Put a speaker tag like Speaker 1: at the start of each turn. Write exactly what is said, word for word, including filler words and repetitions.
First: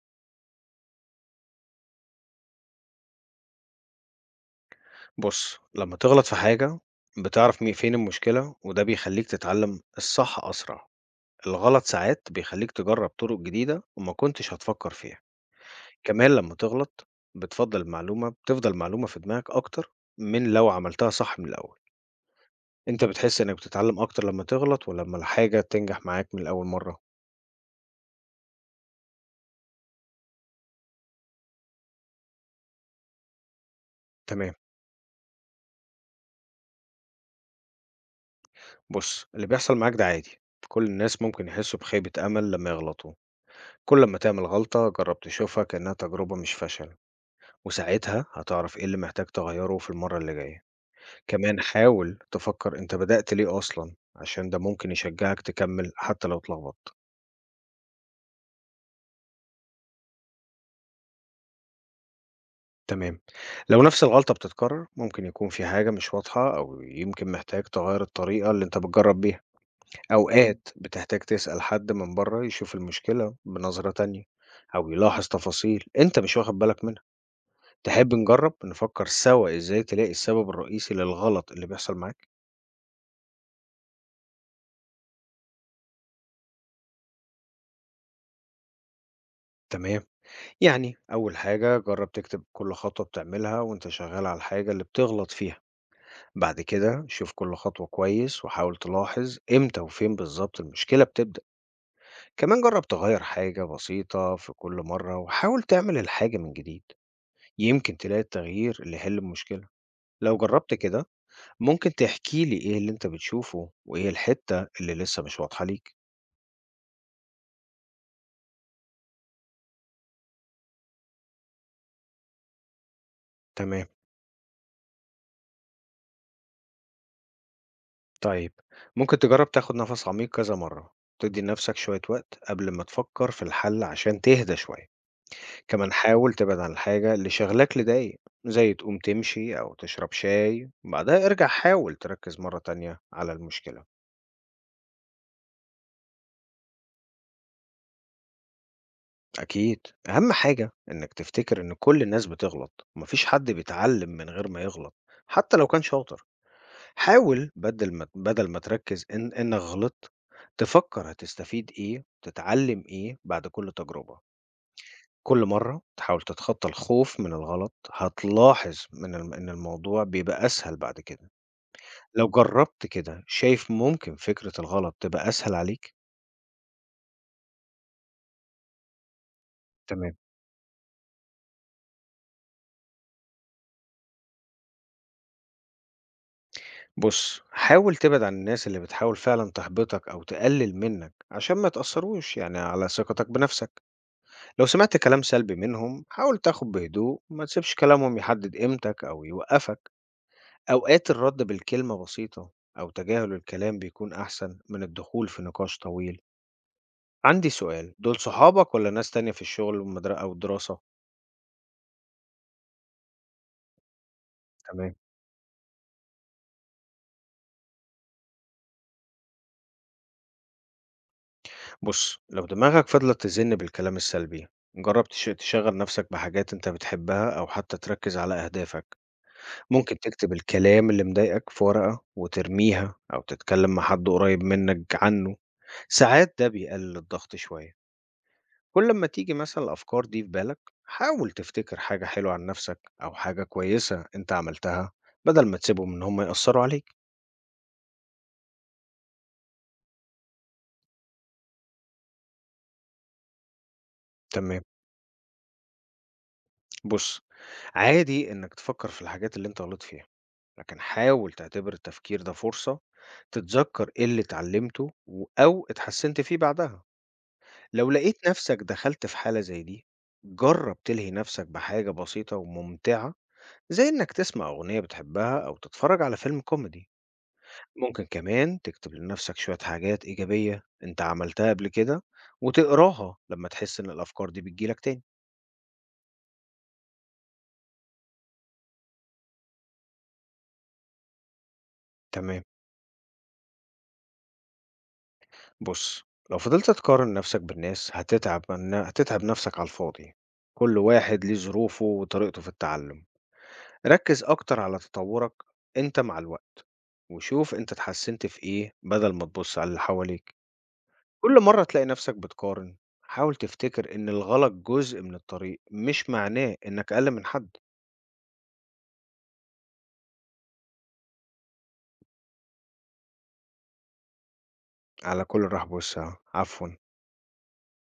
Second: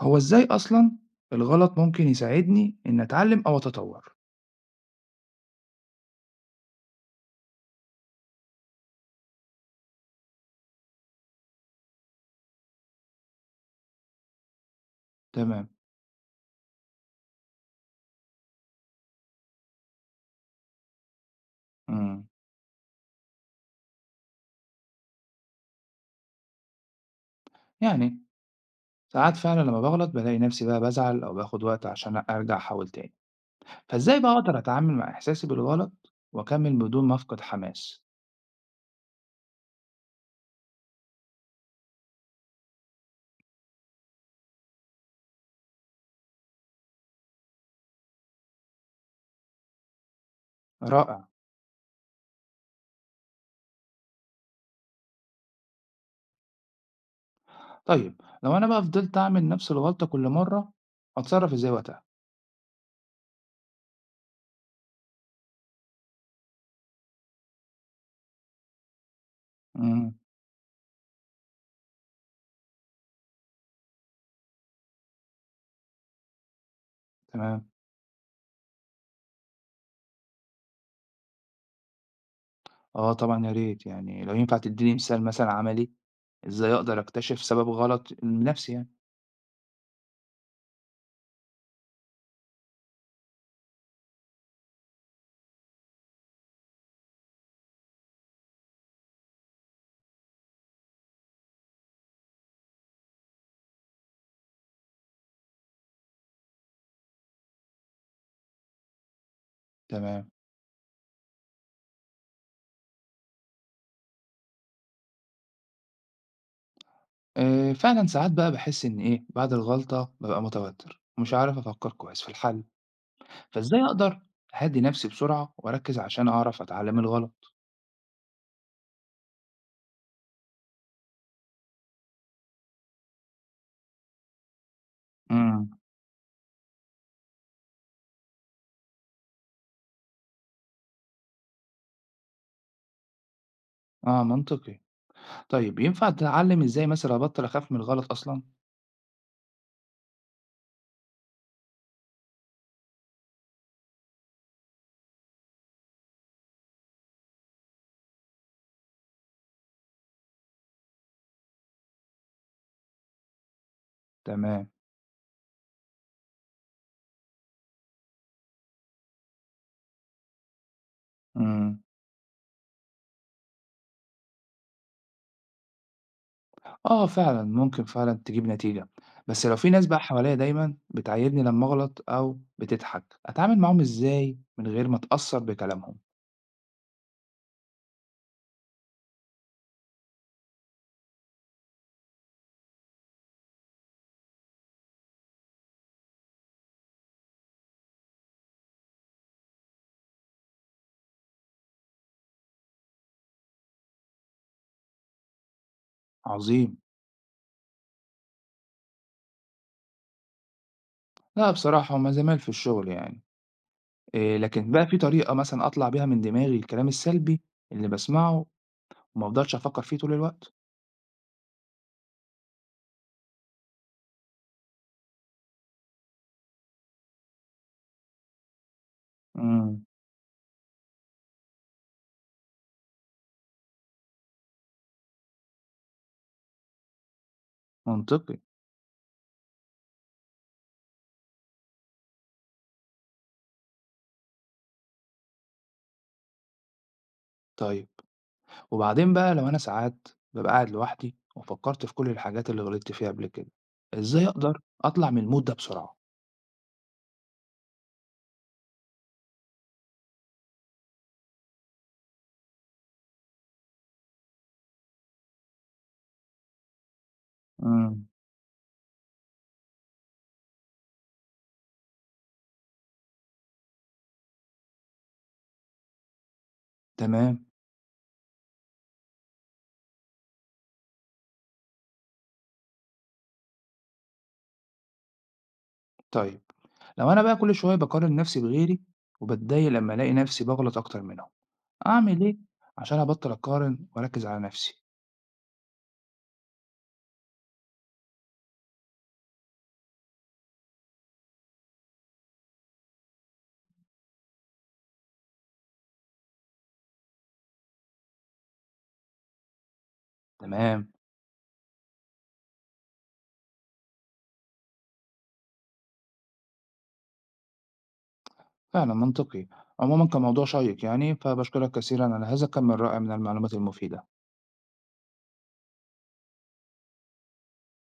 Speaker 1: هو إزاي أصلًا الغلط ممكن يساعدني إني أتعلم أو أتطور؟
Speaker 2: بُص، لمّا تغلط في حاجة بتعرف مي فين المشكلة، وده بيخلّيك تتعلم الصح أسرع. الغلط ساعات بيخلّيك تجرّب طرق جديدة وما كنتش هتفكر فيها.
Speaker 1: تمام.
Speaker 2: كمان لمّا تغلط بتفضّل المعلومة بتفضل معلومة في دماغك أكتر من لو عملتها صح من الأول.
Speaker 1: إمم،
Speaker 2: أنت بتحس إنّك بتتعلم أكتر لمّا تغلط والّا لمّا الحاجة تنجح معاك من أول مرّة؟
Speaker 1: يعني ساعات فعلًا لمّا باغلط بالاقي نفسي بقى بازعل أو باخد وقت عشان أرجع أحاول تاني، فإزاي بقى
Speaker 2: تمام.
Speaker 1: أقدر أتعامل مع إحساسي بالغلط وأكمل بدون ما أفقد حماس؟
Speaker 2: بُص، اللي بيحصل معاك ده عادي، كل الناس ممكن يحسّوا بخيبة أمل لمّا يغلطوا. كل أمّا تعمل غلطة جرّب تشوفها كإنّها تجربة مش فشل. وساعتها هتعرف إيه اللي محتاج تغيّره في المرّة اللي جاية.
Speaker 1: رائع.
Speaker 2: كمان حاول تفكّر أنت بدأت ليه أصلًا، عشان ده ممكن يشجّعك تكمّل حتى لو اتلخبطت.
Speaker 1: طيب لو أنا بقى فضلت أعمل نفس الغلطة كل مرة أتصرف إزاي وقتها؟
Speaker 2: تمام. لو نفس الغلطة بتتكرر، ممكن يكون في حاجة مش واضحة أو يمكن محتاج تغيّر الطريقة اللي أنت بتجرّب بيها.
Speaker 1: إمم.
Speaker 2: إمم. أوقات بتحتاج تسأل حد من برّه يشوف المشكلة بنظرة تانية أو يلاحظ تفاصيل أنت مش واخد بالك منها.
Speaker 1: تمام.
Speaker 2: تحب نجرّب نفكّر سوا إزاي تلاقي السبب الرئيسي للغلط اللي بيحصل معاك؟
Speaker 1: آه طبعًا يا ريت، يعني لو ينفع تدّيني مثال مثلًا عملي إزاي أقدر أكتشف سبب غلط لنفسي يعني؟
Speaker 2: تمام. يعني أول حاجة جرب تكتب كل خطوة بتعملها وأنت شغال على الحاجة اللي بتغلط فيها. بعد كده شوف كل خطوة كويس وحاول تلاحظ إمتى وفين بالظبط المشكلة بتبدأ. كمان جرب تغير حاجة بسيطة في كل مرة وحاول تعمل الحاجة من جديد، يمكن تلاقي التغيير اللي يحل المشكلة.
Speaker 1: تمام.
Speaker 2: لو جربت كده ممكن تحكيلي إيه اللي أنت بتشوفه وإيه الحتة اللي لسه مش واضحة ليك.
Speaker 1: آآ فعلًا ساعات بقى باحس إن إيه، بعد الغلطة بابقى متوتر ومش عارف أفكّر كويس في الحل، فإزاي
Speaker 2: تمام.
Speaker 1: أقدر أهدّي نَفْسي بسرعة وأركّز عشان أعرف أتعلّم الغلط؟
Speaker 2: طيب ممكن تجرب تاخد نفس عميق كذا مرة، تدي لنفسك شوية وقت قبل ما تفكر في الحل عشان تهدى شوية.
Speaker 1: إمم.
Speaker 2: كمان حاول تبعد عن الحاجة اللي شغلاك لدقايق، زي تقوم تمشي أو تشرب شاي، بعدها ارجع حاول تركز مرة تانية على المشكلة.
Speaker 1: آه منطقي. طيب ينفع أتعلّم إزاي مثلًا أبطّل أخاف من الغلط أصلًا؟
Speaker 2: أكيد. أهم حاجة إنك تفتكر إن كل الناس بتغلط ومفيش حد بيتعلم من غير ما يغلط، حتى لو كان شاطر. حاول بدل ما بدل ما تركز إن إنك غلطت، تفكر هتستفيد إيه تتعلم إيه بعد كل تجربة.
Speaker 1: تمام.
Speaker 2: كل مرة تحاول تتخطى الخوف من الغلط، هتلاحظ من الم إن الموضوع بيبقى أسهل بعد كده.
Speaker 1: إمم.
Speaker 2: لو جرّبت كده، شايف ممكن فكرة الغلط تبقى أسهل عليك؟
Speaker 1: آه فعلًا، ممكن فعلًا تجيب نتيجة، بس لو في ناس بقى
Speaker 2: تمام.
Speaker 1: حواليّا دايمًا بتعايرني لمّا أغلط أو بتضحك، أتعامل معاهم إزاي من غير ما أتأثّر بكلامهم؟
Speaker 2: بُص، حاول تبعد عن الناس اللي بتحاول فعلًا تحبطك أو تقلل منك عشان ما يتأثّروش يعني على ثقتك بنفسك. لو سمعت كلام سلبي منهم، حاول تاخد بهدوء وما تسيبش كلامهم يحدد قيمتك أو يوقّفك. أوقات الرد بالكلمة بسيطة أو تجاهل الكلام بيكون أحسن من الدخول في نقاش طويل.
Speaker 1: عظيم.
Speaker 2: عندي سؤال، دول صحابك ولا ناس تانية في الشغل والمدرسة أو الدراسة؟
Speaker 1: لأ بصراحة هم زمايل في الشغل يعني. آآ لكن بقى
Speaker 2: تمام.
Speaker 1: في طريقة مثلًا أطلع بيها من دماغي الكلام السلبي اللي باسمعه وما افضلش أفكّر فيه طول الوقت.
Speaker 2: بص، لو دماغك فضلت تزن بالكلام السلبي جرب تش- تشغل نفسك بحاجات انت بتحبها أو حتى تركز على أهدافك.
Speaker 1: إمم.
Speaker 2: ممكن تكتب الكلام اللي مضايقك في ورقة وترميها أو تتكلم مع حد قريب منك عنه، ساعات ده بيقلل الضغط شوية.
Speaker 1: منطقي.
Speaker 2: كل ما تيجي مثلا الأفكار دي في بالك حاول تفتكر حاجة حلوة عن نفسك أو حاجة كويسة انت عملتها، بدل ما تسيبهم ان هم يأثروا عليك.
Speaker 1: طيب وبعدين بقى لو أنا ساعات بابقى قاعد لوحدي وفكّرت في كل الحاجات اللي غلطت فيها قبل كده، إزاي أقدر
Speaker 2: تمام.
Speaker 1: أطلع من الmood ده بسرعة؟
Speaker 2: بُص، عادي إنك تفكّر في الحاجات اللي أنت غلطت فيها، لكن حاول تعتبر التفكير ده فرصة تتذكّر إيه اللي اتعلمته و أو اتحسّنت فيه بعدها. لو
Speaker 1: إمم.
Speaker 2: لقيت نَفْسك دخلت في حالة زي دي، جرّب تلهي نَفْسك بحاجة بسيطة وممتعة، زي إنك تسمع أغنية بتحبها أو تتفرّج على فيلم كوميدي.
Speaker 1: تمام.
Speaker 2: ممكن كمان تكتب لنَفْسك شوية حاجات إيجابية أنت عملتها قبل كده وتقراها لمّا تحس إن الأفكار دي بتيجي لك تاني.
Speaker 1: طيب لو أنا بقى كل شوية باقارن نفسي بغيري وباتضايق لمّا ألاقي نفسي باغلط أكتر منهم، أعمل إيه
Speaker 2: تمام.
Speaker 1: عشان أبطّل أقارن وأركّز على نفسي؟
Speaker 2: بُص، لو فضلت تقارن نفسك بالناس هتتعب من هتتعب نفسك على الفاضي، كل واحد ليه ظروفه وطريقته في التعلم، ركّز أكتر على تطوّرك أنت مع الوقت، وشوف أنت اتحسنت في إيه بدل ما تبُص على اللي حواليك.
Speaker 1: تمام.
Speaker 2: كل مرّة تلاقي نفسك بتقارن حاول تفتكر إن الغلط جزء من الطريق، مش معناه إنك أقل من حد.
Speaker 1: فعلًا منطقي. عمومًا كان موضوع شيّق يعني، فباشكرك كثيرًا على هذا الكم الرائع من المعلومات المفيدة.
Speaker 2: على كل الرحب والسعة، عفوًا.